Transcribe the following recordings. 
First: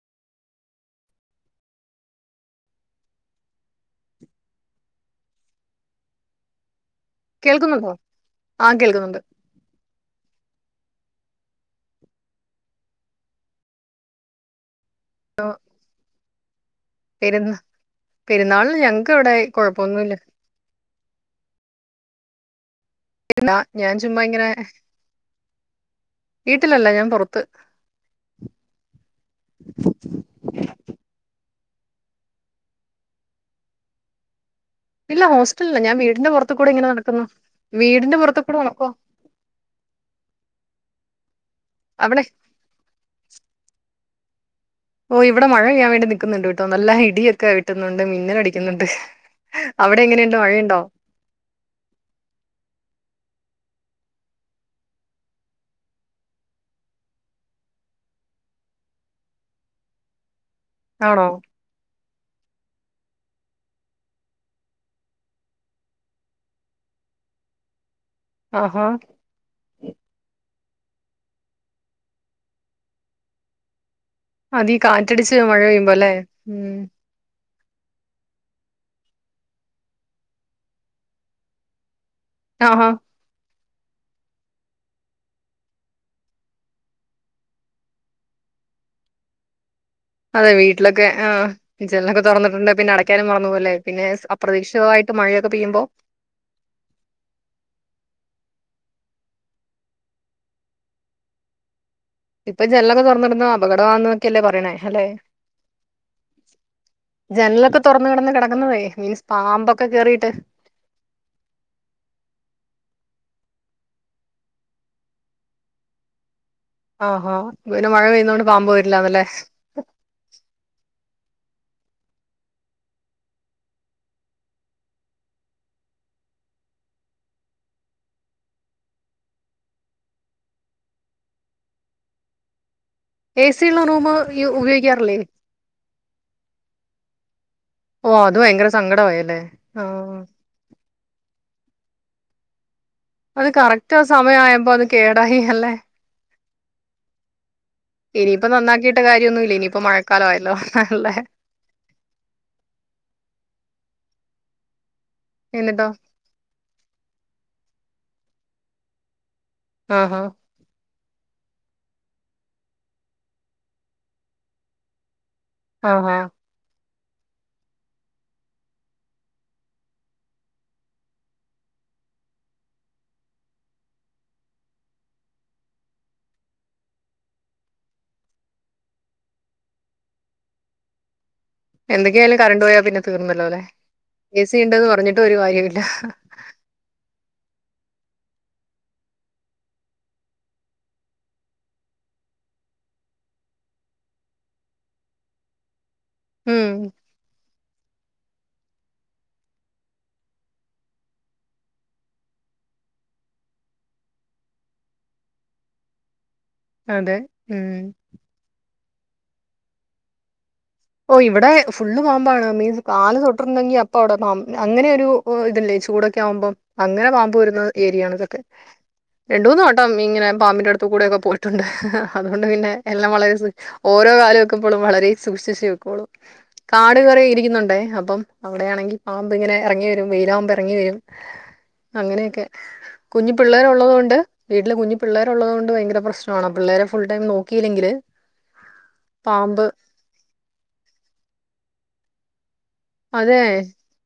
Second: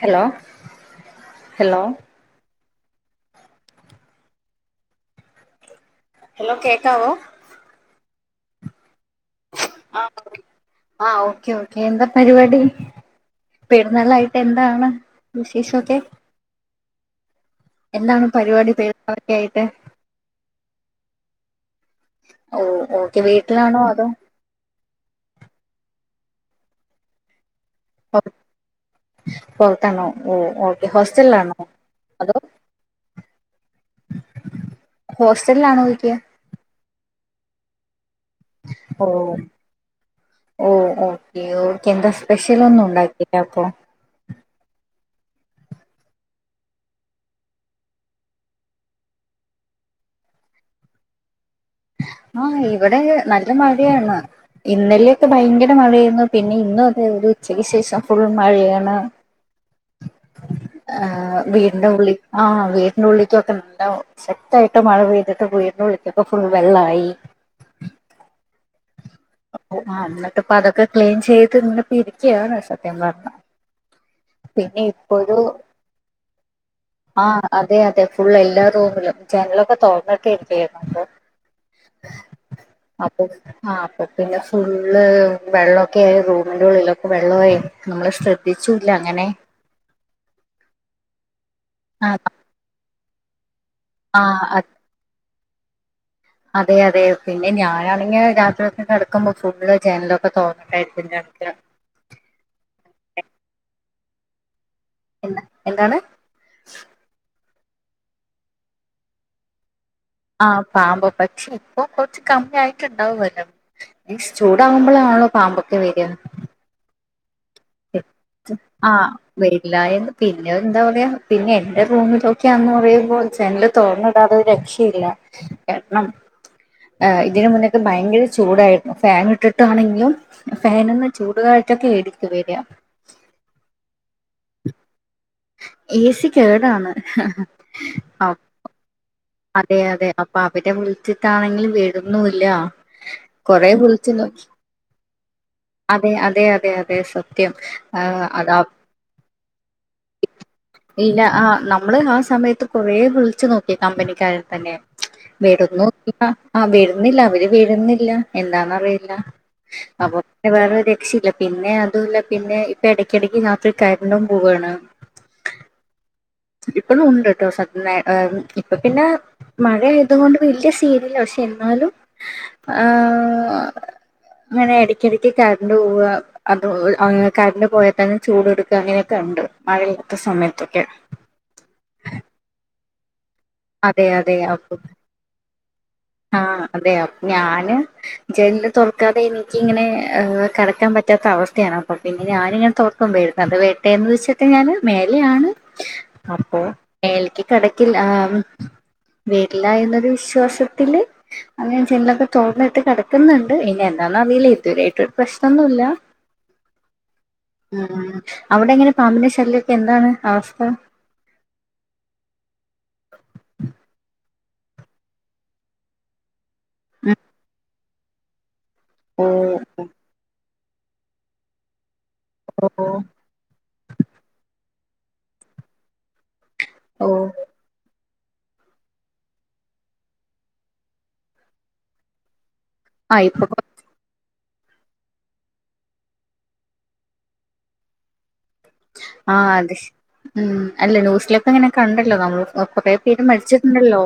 Hello.. hello... hello കേക്കാവോ? കേൾക്കുന്നുണ്ടോ? ആഹ് കേൾക്കുന്നുണ്ട്.. ! ആഹാ, ആഹാ, ഓക്കെ, ഓക്കെ എന്താ പരിപാടി? പെരുന്നാളായിട്ട് എന്താണ് വിശേഷോക്കെ? പെരുന്നാ, പരിപാടി പെരുന്നാളില് ഞങ്ങൾക്ക് ഇവിടെ പെരുന്നാളൊക്കെ ആയിട്ട് കൊഴപ്പൊന്നുല്ല. ഓ ഓ.. എന്നാ ഞാൻ ചുമ്മ ഇങ്ങനെ- വീട്ടിലല്ല ഞാൻ പൊറത്ത്. [unintelligible] പൊറത്തണോ ഓ ഓ. ഹോസ്റ്റലിലാണോ? അതോ? ഇല്ല ഹോസ്റ്റലല്ല ഹോസ്റ്റലിലാണോ ഞാൻ ചോദിക്കാ വീടിന്റെ- പൊറത്ത് കൂടെ ഇങ്ങനെ നടക്കുന്നു, വീടിന്റെ പൊറത്ത് കൂടെ നടക്കോ ഓ ഓ ഓക്കെ ഓക്കെ എന്താ- അവിടെ സ്പെഷ്യൽ ഒന്നും ഉണ്ടാക്കില്ല അപ്പോ? ഓ ഇവിടെ മഴ പെയ്യാൻ വേണ്ടി നിൽക്കുന്നുണ്ട് ട്ടോ നല്ല- ഇടിയൊക്കെ വിട്ടുന്നുണ്ട്, മിന്നലടിക്കുന്നുണ്ട്, അവിടെ എങ്ങനെയുണ്ട് മഴയുണ്ടോ? ആഹ ഇവിടെ നല്ല മഴയാണ്. ഇന്നലൊക്കെ ഭയങ്കര- മഴയായിരുന്നു, പിന്നെ ഇന്നും അതെ ഒരു ഉച്ചക്ക് ശേഷം ഫുൾ മഴയാണ്. ആ ആണോ വീടിന്റെ ഉള്ളി- ആഹ വീട്ട്നുള്ളിക്കൊക്കെ നല്ല ശക്തായിട്ട് മഴ പെയ്തിട്ട്- വീടനുള്ളിക്കൊക്കെ ഫുൾ- വെള്ളായി. ആഹാ.. ആ എന്നിട്ടിപ്പ അതൊക്കെ ക്ലീൻ- ചെയ്ത് ഇന്നിപ്പ ഇരിക്കാണ് സത്യം പറഞ്ഞാ. അതീ കാറ്റടിച്ച് മഴ പെയ്യുമ്പോലെ, ഉം.. ആഹ അതെ അതെ ഫുളള് എല്ലാ- റൂമിലും ജനങ്ങളൊക്കെ തോറന്നിട്ട് ഇരിക്കായിരുന്നു. [unintelligible] ആഹാ. ആഹാ. പിന്നെ ഫുള്ള് വെള്ളം ഒക്കെ- ആയി റൂമിൻ്റെ ഉള്ളിലൊക്കെ- വെള്ളം ആയി നമ്മൾ ശ്രദ്ധിച്ചു ഇല്ല, അങ്ങനെ. അതെ വീട്ടിലൊക്കെ ആ ആ ജനലൊക്കെ തൊറന്നിട്ടുണ്ട് പിന്നെ, അടക്കാനും മറന്ന് പോവും ലെ. പിന്നെ ആ അത് അപ്രതീക്ഷിതമായിട്ട്- മഴയൊക്കെ പെയ്യുമ്പോ- അതെ അതെ പിന്നെ ഞാനാണെങ്കിൽ രാത്രി ഒക്കെ- കെടക്കുമ്പോൾ ഫുള്ള് ജനലൊക്കെ തൊറന്നിട്ടായിരിക്കും കെടക്ക. ഇപ്പം ജനലൊക്കെ തൊറന്നിടുന്ന- അപകടമാണോക്കെ അല്ലേ പറയ്ണ്. എന്താ, എന്താണ്? ജനലൊക്കെ തൊറന്ന് കെടന്ന്, കെടക്കുന്നത് മീൻസ് പാമ്പൊക്കെ കേറിയിട്ട്. ആ പാമ്പൊക്കെ പക്ഷെ ഇപ്പൊ കൊറച്ച് കമ്മി ആയിട്ട്ണ്ടാവല്ലോ ഈ ചൂടാകുമ്പളാണല്ലോ പാമ്പൊക്കെ വര്യ ആഹ് ഹാ പിന്നെ മഴ പെയ്യുന്നോണ്ട് പാമ്പ് വരില്ലാന്ന് ലെ ല്ല എന്ന് പിന്നെ എന്താ പറയാ പിന്നെ എന്റെ റൂമിലൊക്യ അന്ന് പറയുമ്പോൾ ജനല് തോറന്നിടാതെ ഒരു രക്ഷയില്ല കാരണം ആഹ് ഇതിന്റെ മുന്നൊക്കെ ഭയങ്കര ചൂടായിരുന്നു ഫാൻ ഇട്ടിട്ടാണെങ്കിലും ഫാനിന്ന് ചൂടുകാറ്റൊക്കെ എടുത്ത് വരിക എ സി ഉള്ള റൂമ് യു ഉപയോഗിക്കാറില്ലേ എ സി കേടാണ് ഓ ആ, അത് ഭയങ്കര സങ്കടമായല്ലേ അതെ അതെ ആഹ് അപ്പോ അവരെ വിളിച്ചിട്ടാണെങ്കിലിൽ വരുന്നും ല്ല അത് കൊറെ കറക്റ്റ് ആ വിളിച്ചു നോക്കി സമയമായപ്പോ അത് കേടായി അല്ലേ അതെ അതെ അതെ അതെ സത്യം ആഹ് ഇനിയിപ്പ അതാ നന്നാക്കിയിട്ട് കാര്യഒന്നും ഇല്ല ഇനിയിപ്പ മഴക്കാലം ആയല്ലോ അലെ ഇല്ല ആഹ് നമ്മള് ആ സമയത്ത് കൊറെ വിളിച്ചു നോക്കി കമ്പനിക്കാരെ തന്നെ എന്നിട്ടോ വരുന്നും ല്ല ആഹ് വരുന്നില്ല അവര് വരുന്നില്ല എന്താന്നറിയില്ല അപ്പോ ആഹാ വേറെ രക്ഷയില്ല പിന്നെ അതു അല്ല പിന്നെ ഇപ്പ എടയ്ക്ക എടയ്ക്ക് രാത്രി കരണ്ടും പോവാണ് ആഹ് ഹ ഇപ്പളും ഉണ്ട് ട്ടോ സത്യം എ ഇപ്പോ പിന്നെ മഴയായതുകൊണ്ട് വലിയ സീനില്ല പക്ഷേ എന്നാലും ആ ഇങ്ങനെ എടയ്ക്യടക്ക് കറണ്ട് പോവുക അതോ അങ്ങ കരണ്ട് പോയാ തന്നെ ചൂട് എടുക്ക അങ്ങനെയൊക്കെ ഉണ്ട് മഴയില്ലാത്ത സമയത്തൊക്കെ എന്തൊക്കെയാലുംകറണ്ട്പോയാ പിന്നെതീർന്നല്ലോലേ അതെ എ സി ഉണ്ടന്ന്പറ്ഞ്ഞിട്ട്ഒരുകാര്യമില്ല ആഹ്‌ അതെയഅപ്പ്ഞാന് ജന്ല് തൊറക്കാതെ എനിക്ക് ഇങ്ങനെ കടക്കാൻ പറ്റാത്ത അവസ്ഥയാണ് അപ്പൊ പിന്നെ ഞാനിങ്ങനെ തൊ പ്പമ്പരും അത് വേട്ടേന്ന് വെച്ചിട്ട്ഞാന് മേലെയാണ് ഉം അപ്പോമെൽക്ക്കടക്കില്ല ആഹ്‌ വീട്ടീലായന്നൊരു വിശ്വാസം ത്തില് അത്ഞാൻ ജൻലൊക്കെ തൊറന്നിട്ട് കടക്കുന്നുണ്ട് ഇനിഎന്താന്നറിയില്ല ഇതുവെരായിട്ടൊരു പ്രശ്നംന്നുല്ല അതെ ഉം ആഹ്‌ അവിടെങ്ങനെ പാമ്പിന്റെശല്ലിയൊക്കെന്താണ് അവസ്ഥ? ഓഇവിടെ ഫുള്ള്പാമ്പാണ് മീൻസ് കാല്തൊട്ട്ഉർണ്ടെങ്കിഅപ്പവിടെപാമ്പ് അങ്ങനെയൊരു ഓതല്ലേ ചൂടൊക്കെയാവുമ്പം ഉം അങ്ങനെപാമ്പ് വരുന്നത്ഏരിയാണ് ഇതൊക്കെ ഓ രണ്ട്മൂന്ന് വട്ടം ഇങ്ങനെപാമ്പിന്റെ അട് ത്ത്കൂടെക്കെപോയിട്ടുണ്ട് അത്കൊണ്ട്പിന്നെ ഓ എല്ലാംവളരെസ്സ് ഓരോകാല് വെക്കുമ്പോളും വളരെസൂക്ഷിച്ച് കോളു ഓ കാട്കേറി ഇര്ക്കുന്നുണ്ടേ അപ്പം അവ്ടെയാണങ്കി പാമ്പ്ഇങ്ങനെ അറങ്ങിവരും വെയിലാവുമ്പൊഎറങ്ങിവരും അങ്ങനെയൊക്കെ ആ ഇപ്പൊ കൊ- കുഞ്ഞ്പിള്ളേര്ഉള്ളത്കൊണ്ട് വീട്ടില് കുഞ്ഞുപിള്ളേര് ഉള്ളത്കൊണ്ട് ഭയരപ്രശ്നാണ് പിള്ളേരെഫുൾംടൈ നോക്കയില്ലെങ്കില് ആഹ്‌ അത്ശ് ഉം അല്ല ന്യൂസിലേക്കെങ്ങനെകണ്ടല്ലോനമ്മൾ കൊറേ പേര് അതെ മരിച്ചിട്ടുണ്ടല്ലോ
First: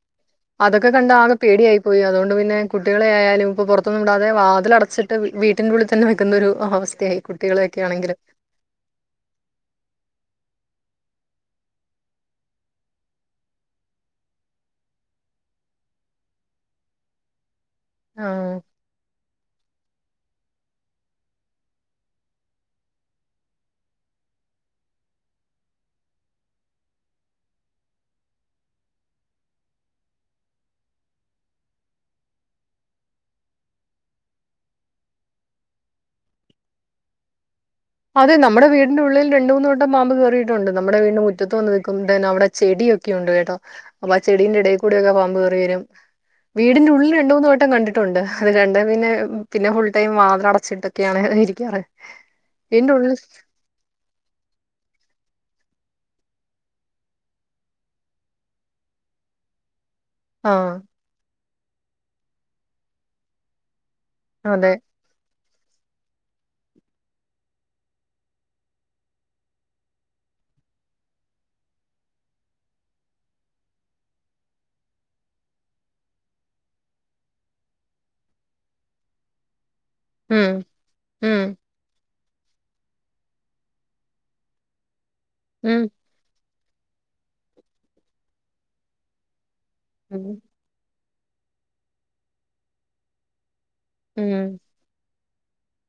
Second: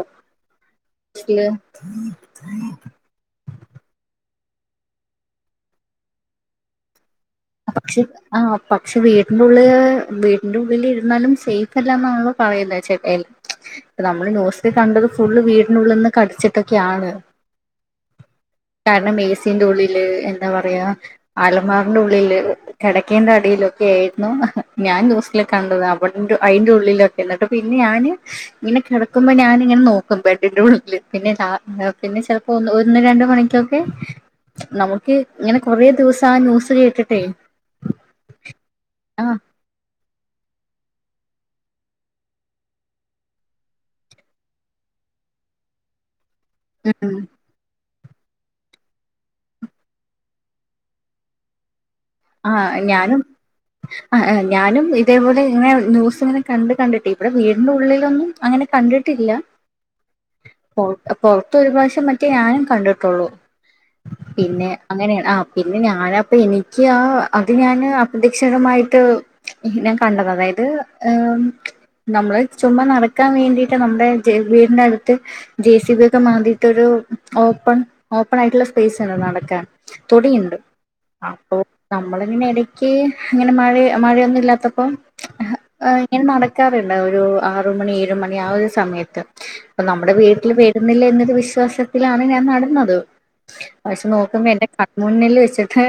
അതൊക്കെ കണ്ട് ആകെ ന്യൂസില് പേടിയായിപോയി അതോണ്ട്പിന്നെ കു കുട്ടിയെളെയായാലും ഇപ്പോൾ പുറത്തൊന്നും വിടാതെ വാതിലടച്ചിട്ട് വി വീട്ടൻ്റെ ഉള്ളിൽ തന്നെ വെക്കുന്ന ഒരു അവസ്ഥയായി കുട്ടികളെയൊക്കെ പക്ഷെ ആണെങ്കില് ആഹ് പക്ഷെ വീട്ന്റെഉള്ളില് വീട്ട്ന്റെഉള്ളിലിരുന്നാലും സേയ്ഫ്അല്ല എന്നാണല്ലോ പറയുന്നെ ചെലര് ഇപ്പൊ നമ്മള് ന്യൂസ് ല് കണ്ടത് ഫുള്ള് വീട്നുള്ള്ന്ന് കട്ച്ച്ട്ടൊക്കെയാണ് ആഹ് കാരണം ഏസിന്റെഉള്ളില് എന്താപറയാ അലമാറന്റെഉള്ളില് കെടക്കേന്റെ അടിലൊക്കെയായിരുന്നു ഞാൻ ന്യൂസില്കണ്ടത് അവന്റെ അയിന്റെഉള്ളിലൊ എന്ന്ട്ട്പിന്നെഞാന് ഇങ്ങനെ കെടക്കുമ്പോഞാനിങ്ങനെ നോക്കും ബെഡിഉള്ളിൽ പിന്നെതാ പിന്നെചെൽ പ്പൊ ഒന്ന് രണ്ട്മണിക്കൊക്കെ നമുക്ക് ഇങ്ങനെകൊറേ ദിവസാ ആന്യൂസ് കേട്ടിട്ടേ അതെ നമ്മ്ടെ വീടിന്റെഉള്ളിൽ ആഹ് രണ്ട്മൂന്ന് വെട്ടം പാമ്പ് കേറീയിട്ടുണ്ട്. നമ്മുടെവീട്ന്റെ മുറ്റത്ത് വന്ന് നിക്കുന്നത് തന്നെ അവിടെചെടിയൊക്കെ ഉണ്ട്കേട്ടോ അപ്പൊഅചെടിന്റെ എടേക്കുടെക്കെപാമ്പ്കേറിവരും ഉം വീടിന്റെഉള്ളില് രണ്ടു, മൂന്ന് വട്ടംകണ്ടി ട്ടുണ്ട് അത്കണ്ടപിന്നെ പിന്നെഫുൾടൈം വാതിലട്ച്ചിട്ടൊക്കെയാണ് ഇരിക്കാറ് ആഹ് വീടിന്റെ ഉള്ളിൽ ഞാനും അഹെ ഞാനുംഇതേപലെങ്ങനെ ന്യൂസ് ഇങ്ങനെ കണ്ട്കണ്ടിട്ടെയ് ഇവ്ടെ വീട്ന്റെഉള്ളിലൊന്നുംഅങ്ങനെ കണ്ട്ട്ടില്ല ആഹ് പൊറ്ത്തൊരു പ്രാവശ്യംമറ്റേ ഞാനുംകണ്ട്ട്ടൊള്ളൂ പിന്നെ അതെ അങ്ങനെണ് ആ പിന്നെഞാനപ്പ എനിക്ക്ആ അത്ഞാന് അപ്രതീക്ഷിതകമായിട്ട് ഞാൻകണ്ടത്അതയത് ഏഹ് നമ്മള് ചുമ്മാനടക്കാൻവേണ്ടിട്ട് നമ്മുടെ [unintelligible] അകത്ത് ജെ സി ബിയൊക്കെ മാന്തിയിട്ടൊരു ഓപ്പൺ ഓപ്പണായിട്ടുള്ള സ്പേസ്ണ്ട്നടക്കാൻ ഉം ഉം നമ്മളിങ്ങനെഎടയ്ക്ക് ങ്ങ്നെമഴ മഴയൊന്നുംല്ലാത്തപ്പോ ഉം ഇങ്ങെനടക്കാറുണ്ട് ഒരു ആറ്മണി ഏഴുമണി ആ ഒരുസമയത്ത് അപ്പൊനമ്മുടെ ഉം വീട്ടില് ബെ ട്ടുന്നില്ലെഎന്നൊരു വിശ്വാസത്തിലാണ്ഞാൻനടന്നത് ഉം പഷെനോക്കുമ്പോഎന്റെ ക മുണ്ണില് വെച്ചിട്ട്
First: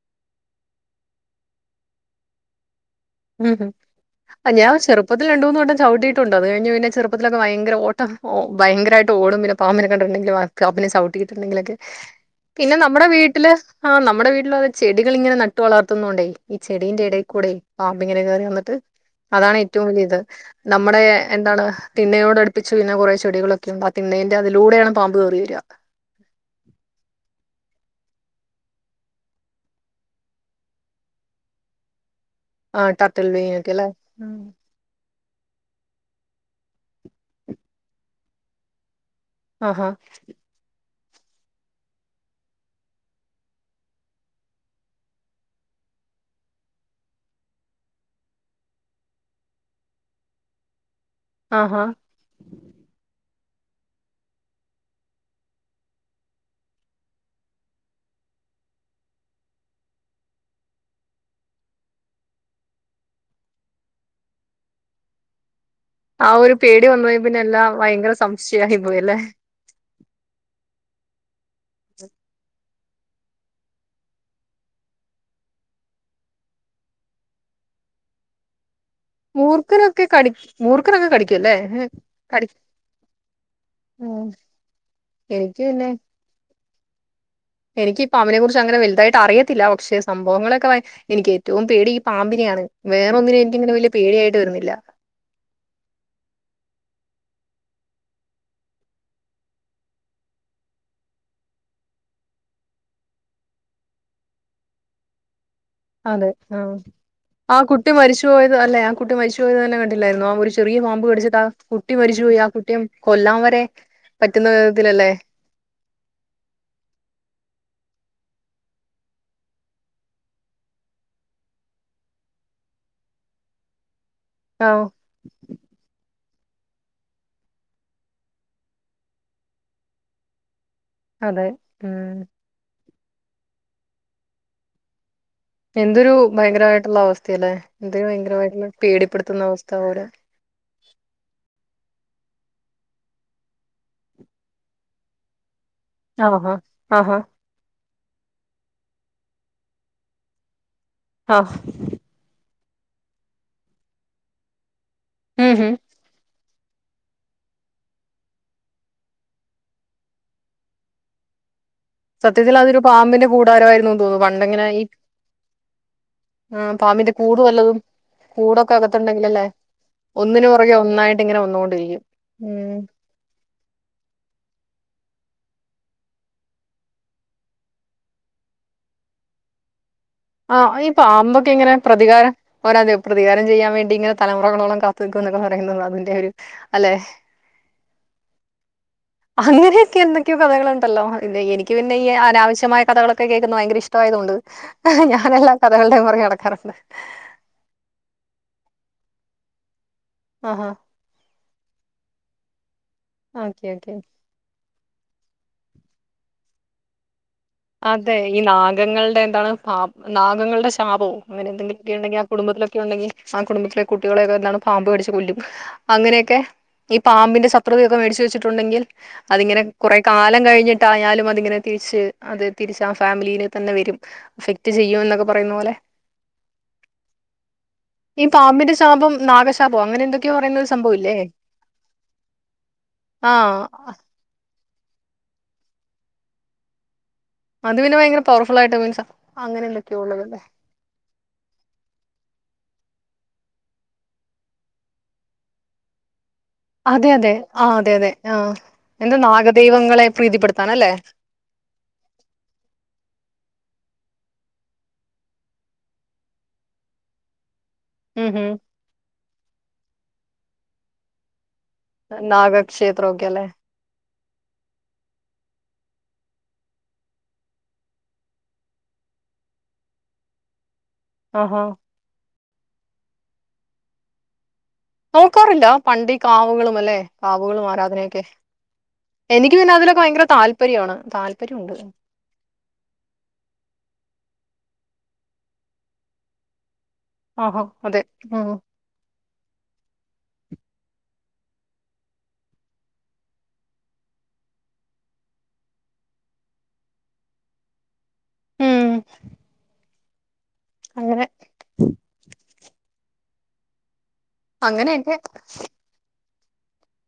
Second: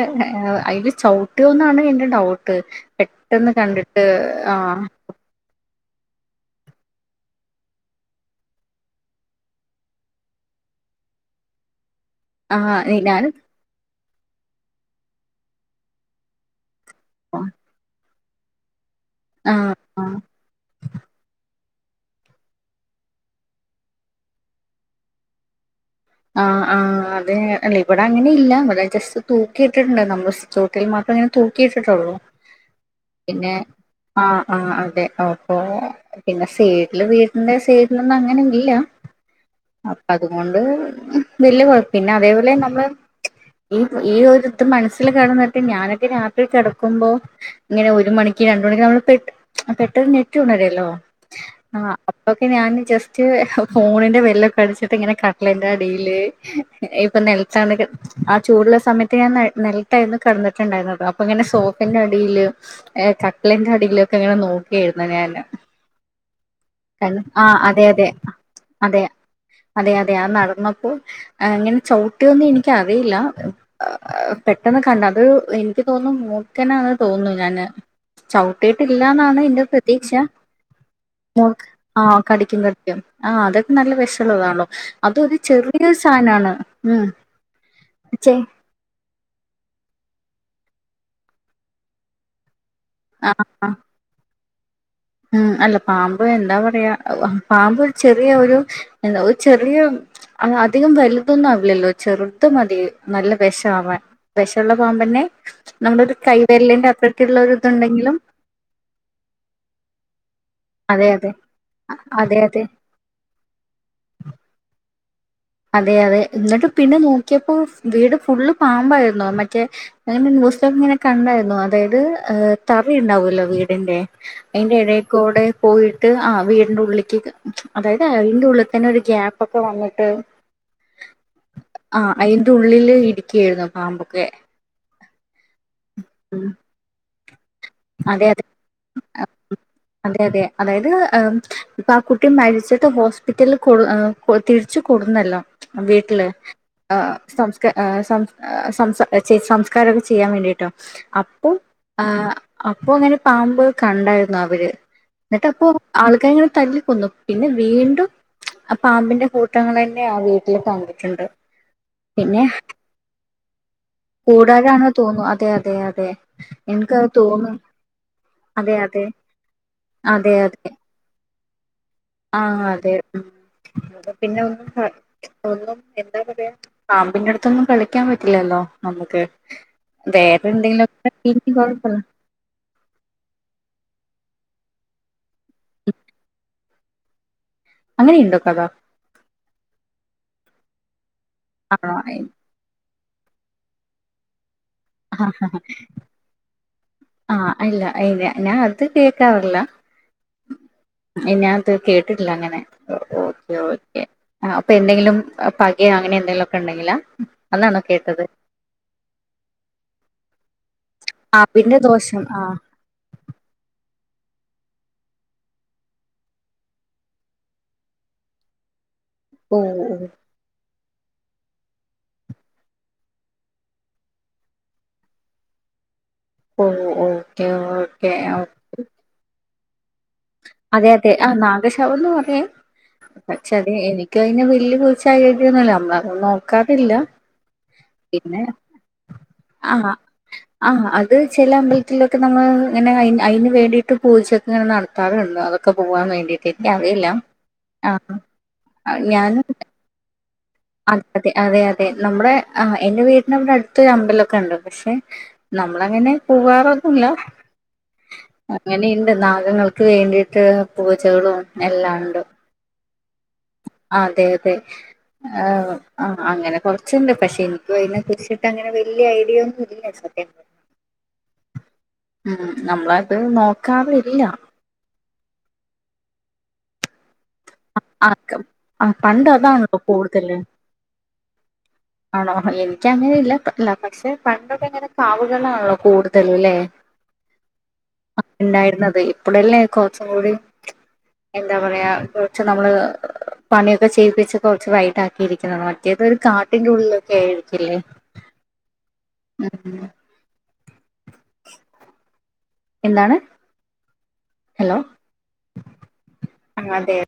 അയില് ച്ചൊവ്ട്ടിയൊന്നാണ് എന്റെഡൗട്ട് പെട്ടെന്ന്കണ്ടിട്ട് ആഹ് പ്പത്തില് രണ്ട് മൂന്ന് വട്ടം ചവിട്ടിട്ടുണ്ട് അതുകഴിഞ് പിന്നെ ചെറുപ്പത്തിലൊക്കെ ഭയങ്കര ഓട്ട ഭയങ്കരായിട്ട് ഓടും പാമ്പിനെ കണ്ട്ണ്ടെങ്കി ക്കാപ്പിലെസൗണ്ട്കേട്ട്ട്ടുണ്ടങ്കിലൊക്കെ പിന്നെ ആഹ് നമ്മുടെ ഞാന് വീട്ടില് ആ നമ്മുടെ വീട്ടില് അ ചെടികൾ ഇങ്ങനെ നട്ട് വളർത്തുന്നുണ്ടേ ഈ ചെടിന്റെ ഇടയിൽ കൂടെ ആഹ് പാമ്പ് ഇങ്ങനെ കയറി വന്നിട്ട് അതാണ് ആഹ് ഏറ്റവും വലിയ ഇത് നമ്മുടെ എന്താണ് തിണ്ണയോട് അടുപിച്ചു പിന്നെ കുറ ചെടികളൊക്ക ഉണ്ട് ആ തിണ്ണന്റെ അതിലൂടെയാണ് പാമ്പ് കറി വരിക ആ ആ അതേയ് ഇവിടെ അങ്ങനെ ഇല്ല ഇവിടെ ജസ്റ്റ് തൂക്കിയിട്ടിട്ടുണ്ട് നമ്മൾ ചൂട്ടിൽ മാത്രേ ഞാൻ തൂക്കിയിട്ടിട്ടുള്ളൂ ആഹ് ടർട്ടിൽ പിന്നെ വീനൊക്കെ അല്ലേ ആ ഉം. ആ അതെ ഓ അപ്പോ പിന്നെ സൈഡിലിൽ വീടിന്റെ സേഡിലൊന്നും അങ്ങനെ ഇല്ല ആഹാ അപ്പൊ അതുകൊണ്ട് വലിയ കുഴപ്പമില്ല പിന്നെ അതേപോലെ നമ്മള് ഈ ഈ ഒരുരിത് മനസ്സില് കിടന്നിട്ട് ഞാനിതു രാത്രി കിടക്കുമ്പോ ഇങ്ങനെ ഒരു മണിക്ക് രണ്ട് മണിക്ക് നമ്മള് പെ പെട്ടെന്ന് ഞെറ്റി ഉണരുമല്ലോ ആ ആഹാ അപ്പൊക്കെ ഞാന് ജസ്റ്റ് ഫോണിന്റെ ബെല്ലൊക്കെ അടിച്ചിട്ട് ഇങ്ങനെ കടല അടിയില് ഇപ്പൊ നെൽത്താന് കിട ആ ചൂടുള്ള സമയത്ത് ഞാൻ നിലതായിരുന്നു കിടന്നിട്ടുണ്ടായിരുന്നത് അപ്പൊ ഇങ്ങനെ സോഫിന്റെ അടിയില് ഏ കട്ടിലിന്റെ അടിയിലൊക്കെ ഇങ്ങനെ നോക്കിയായിരുന്നു ഞാന് ആ ഒരു പേടി വന്നുപോയ ആ പിന്നെല്ലാം അതെ അതെ ഭയങ്കര സംശയമായി അതെ പോയി അല്ലേ അതെ അതെ അ നടന്നപ്പോ ഇങ്ങനെ ചവിട്ടിയൊന്നും എനിക്ക് അറിയില്ല പെട്ടെന്ന് കണ്ടു അത് എനിക്ക് തോന്നുന്നു മൂർഖൻ ആണ് എന്ന് തോന്നുന്നു ഞാന് ചവിട്ടിയിട്ടില്ലന്നാണ് എൻന്റെ മൂർഖനൊക്കെ പ്രതീക്ഷ കടി മൂർഖനൊക്കെ കടിക്കുംല്ലേ ആ കടി കടിക്കും ആ അതൊക്കെ നല്ല ഉം വിഷമള്ളതാല്ലോ അതൊ എനിക്ക് പിന്നെ ചെറുതിനാ സാനാണ് ഉ എനിക്ക് ഇപ്പ അവനെ കുറിച്ച് അങ്ങന വലുതായിട്ട് അറിയത്തില്ല പക്ഷേ സംഭവങ്ങളൊക്കെ എനിക്ക് ഏറ്റവും പേടി ഈ പാമ്പിനെയാണ് വേറെ ഒന്നിനും എനിക്കങ്ങനെ വലിയ പേടിയായിട്ട് വരുന്നില്ല ഉം അല്ല പാമ്പ് എന്താ പറയാ പാമ്പ് ചെറിയ ഒരു എന്താ ഒരു ചെറിയ അ അധികം വലുതൊന്നും ആവില്ലല്ലോ ചെറുത് മതി നല്ല വിഷമാവാൻ വിഷമുള്ള പാമ്പ് തന്നെ നമ്മളൊരു അതെ ആഹ് കൈവിരലിന്റെ അത്രക്കുള്ള ഒരു ആ കുട്ടി ഇതുണ്ടെങ്കിലും മരിച്ചു പോയത് അല്ല ആ കുട്ടി മരിച്ച പോയത് തന്ന കണ്ടില്ലായിരുന്നോ ഒരു ചെറിയ പാമ്പ് അതെ അതെ കടിച്ചട്ട് ആ കുട്ടി മരിച്ചപോയി അതെ ആ അതെ കുട്ടിയെ കൊല്ലാൻ വരെ പറ്റുന്ന ഇതിലല്ലേ അതെ അതെ എന്നിട്ട് പിന്നെ നോക്കിയപ്പോ വീട് ഫുള്ള് പാമ്പായിരുന്നു മറ്റേ ന്യൂസ്‌പേപ്പറിൽ കണ്ടായിരുന്നു അതായത് അതായത് തറ ഉണ്ടാവല്ലോ വീടിന്റെ അയിന്റെ ആഹ് എടയി കൂടെ പോയിട്ട് ആഹ് വീടിന്റെ ഉള്ളിക്ക് അതായത് അയിന്റെ ഉള്ളി തന്നെ ഒരു ഗ്യാപൊക്ക വന്ന്ട്ട് അതെ ആഹ് ഉം അയിന്റെ ഉള്ളില് ഇരിക്കുയാർന്നു പാമ്പൊക്കെ എന്തൊരു ഉം ഭയങ്കരമായിട്ട്ള്ള അവസ്ഥയാലെ എന്തൊരു അതെ അതെ ഭയങ്കരമായിട്ട്ള്ള പേടിപ്പെട്ത്ത്ന്ന അവസ്ഥ പോലെ അതെ അതെ അതായത് ഏഹ് ഇപ്പ ആഹ് കുട്ടി മര്ച്ചിട്ട് ഹോസ്പിറ്റലിൽ കൊട് ഏഹ് തിരിച്ച് കൊട്ന്നല്ലൊ വീട്ട്ല് ആഹാ ആഹ് ആഹാ സംസ് സംസ് സംസാ ചെ സംസ്കാരൊക്ക ചിയ്യാൻ വേണ്ടിട്ടൊ അപ്പൊ ആഹ് അപ്പൊ ഇങ്ങനെ പാമ്പ് കണ്ടാര്ന്നു അവര് ഇന്ന്ട്ട് ഉം അപ്പൊ ഹും ആൾക്കാര് ഇങ്ങനെ തല്ലിക്കൊന്നു പിന്നെ വീണ്ടും ആ പാമ്പിന്റെ കൂട്ടങ്ങളെന്നെ ആ വീട്ടില് കണ്ടിട്ടുണ്ട് പിന്നെ സത്യത്തില് അതൊരു പാമ്പിന്റെ കൂടാരം ആയിരുന്നു എന്ന് തോന്നുന്നു പണ്ടെങ്ങനെ ഈ കൂടാരാണ് തോന്നുന്നു അതെ അതെ അതെ ആഹ് എനിക്കത് പാമ്പിന്റെ കൂട് തോന്നുന്നു വല്ലതും കൂടൊക്ക അതെ അതെ അകത്ത്ണ്ടെങ്കിലല്ലെ അതെ ഒന്നിന് അതെ പൊറകെ ഒന്നായിട്ട് ഇങ്ങനെ വന്നോണ്ടിരിക്കും ആഹ് അതെ ഉം അപ പിന്നെ ഒന്നും ഒന്നും എന്താ പറയാ പാമ്പിന്റെ അട്ത്തൊന്നും കളിക്കാൻ പറ്റില്ലല്ലോ നമുക്ക് വേറെ ആഹ് ഈ എന്തെങ്കിലുമൊക്കെ പാമ്പൊക്കെ പിന്നെ എങ്ങന കുഴപ്പമില്ല പ്രതികാരം ഓരാ പ്രതികാരം ചെയ്യാൻ വേണ്ടി ഇങ്ങനെ തലമുറകളോളം കാത്ത്നിക്കും എന്നൊക്ക പറയുന്ന അതിന്റെ ഒരു അല്ലെ അങ്ങനി ഇണ്ടൊ കഥ അങ്ങനെയൊക്കെ എന്തൊക്കെയോ കഥകളുണ്ടല്ലോ എനിക്ക് ആണോ പിന്നെ ഈ അനാവശ്യമായ കഥകളൊ ക്കെ കേക്ക്ന്നത് ഭയങ്കര ഇഷ്ടമായതോണ്ട് ഞാനെല്ലാ കഥകൾടെം പൊറകെ നടക്കാറുണ്ട്. ആഹ് ഇല്ല ഇല്ല ഞാൻ അത് കേക്കാറില്ല. ആഹാ ഞാൻ ഇത് കേട്ടിട്ടില്ല അങ്ങനെ ഓക്കെ ഓക്കെ ആഹ് അപ്പൊ എന്തെങ്കിലും പക അങ്ങനെ എന്തെങ്കിലും ഒക്കെ ഇണ്ടെങ്കിലാ അതെ ഈ നാഗങ്ങൾടെ എന്താണ് പാ നാഗങ്ങൾടെ ശാപവും പാമ്പിന്റെ അങ്ങനെന്തെങ്കിലൊക്ക ഇണ്ടെങ്കി ദോഷം ആഹ് കുടുംബത്തിലെ ഒക്കെ ഉണ്ടെങ്കി ആഹ് കുടുംബത്തിലെ കുട്ടികളെയൊക്കെ എന്താണ് പാമ്പ് കടിച്ച് കൊല്ലും അങ്ങനെയൊക്കെ ഈ പാമ്പിന്റെ ശത്രുതയൊക്കെ വേടിച്ച് വെച്ചിട്ടുണ്ടെങ്കിൽ ഓ അതിങ്ങനെ കുറെ കാലം കഴിഞ്ഞിട്ടായാലും അതിങ്ങനെ തിരിച്ച് അത് തിരിച്ച ആഹ് ഫാമിലീനെ തന്നെ വരും അഫക്ട് ചെയ്യും എന്നൊക്ക പറയുന്ന പോലെ ഓ ഓ ഓക്കെ ഓക്കെ ഈ പാമ്പിന്റെ ശാപം നാഗശാപം അങ്ങനെ എന്തൊ അതെ അതെ ആഹ് നാഗശാപന്ന് പറയും പക്ഷെ ആഹ് അത് എനി ക്കയിന് വല്യ കുറിച്ചഴ് ഐഡിയൊന്നുല്ല നമ്മള് അത് നോക്കാറില്ല മധുവിന് ഭയങ്കര പിന്നെ പവർഫുൾ ആയിട്ട് മീൻസ് അങ്ങനെ ആഹ് എന്തൊക്കെയോ ഉള്ളതല്ലെ ആഹ് അത് ചെല അമ്പൽത്തിലൊക്ക നമ്മള് ഇങ്ങന അയിന് വേണ്ടീട്ട് പൂജക്ക ഇങ്ങന നട് ത്താറ്ണ്ട് അതൊക്ക പൂവാൻ വേണ്ടീട്ട് അതെ അതെ ആഹ് അതെ അതെ ആഹ് എന്ത നാഗദൈവങ്ങളെ പ്രീതിപ്പെട് അതെ അതെ അതെ അതെ നമ്മ്ടെ ആഹ് എന്റെ വീട്ട്ന് ഇവടെ അട്ത്തൊരു അമ്പലൊക്ക ഇണ്ട് പക്ഷെ നമ്മള് അങ്ങനെ പൂവാറൊന്നുല്ല ഉം ഉം ഇങ്ങനീണ്ട് നാഗങ്ങൾക്ക് വേണ്ടീട്ട് പൂജകളും എല്ലാം ഉണ്ട് നാഗക്ഷേത്ര ഒക്കെലേ അതെ അതെ ആഹ് ആഹ് അങ്ങനെ കൊറ്ച്ച്ണ്ട് പക്ഷെ എനിക്കും അയിനെ കുറിച്ചിട്ട് അങ്ങനെ വല്യ ഐഡിയ ഒന്നുല്ല സത്യം [unintelligible] ആഹാ ഉം നമ്മളത് നോക്കാറില്ല നോക്കാറില്ല പണ്ടീ ഈകാവുകളും അല്ലെ കാവുകളും ആരാധനയൊക്കെ ആക്കം ആ പണ്ട് എനിക്ക് പിന്നെ അതാണല്ലോ അതിലൊക്ക ഭയങ്കര താല്പര്യാണ് താല്പര്യ ഉണ്ട് ആണൊ എനിക്ക് അങ്ങനെ ഇല്ല അല്ല പക്ഷെ പണ്ടൊക്ക ഇങ്ങനെ കാവ്കളാണല്ലൊ കൂടുതല് ലേ ആഹാ അതെ ആഹ് ഉം ഇണ്ടായിര്ന്നത് പൊളളൽനെ കെറച്ചും കൂടിം എന്താ പറയാ കെറച്ച് നമ്മള് പണിയൊക്കെ ചെയ്യിപ്പിച്ച് കൊറച്ച് വൈകിട്ടാക്കിയിരിക്കുന്നത് മറ്റേത് ഒരു കാട്ടിന്റെ ഉള്ളിലൊക്കെ ഏയിരിക്കില്ലേ ഉം [unintelligible] അങ്ങനെ എന്താണ് അങ്ങനെ എക്കെ ആഹ് അതെ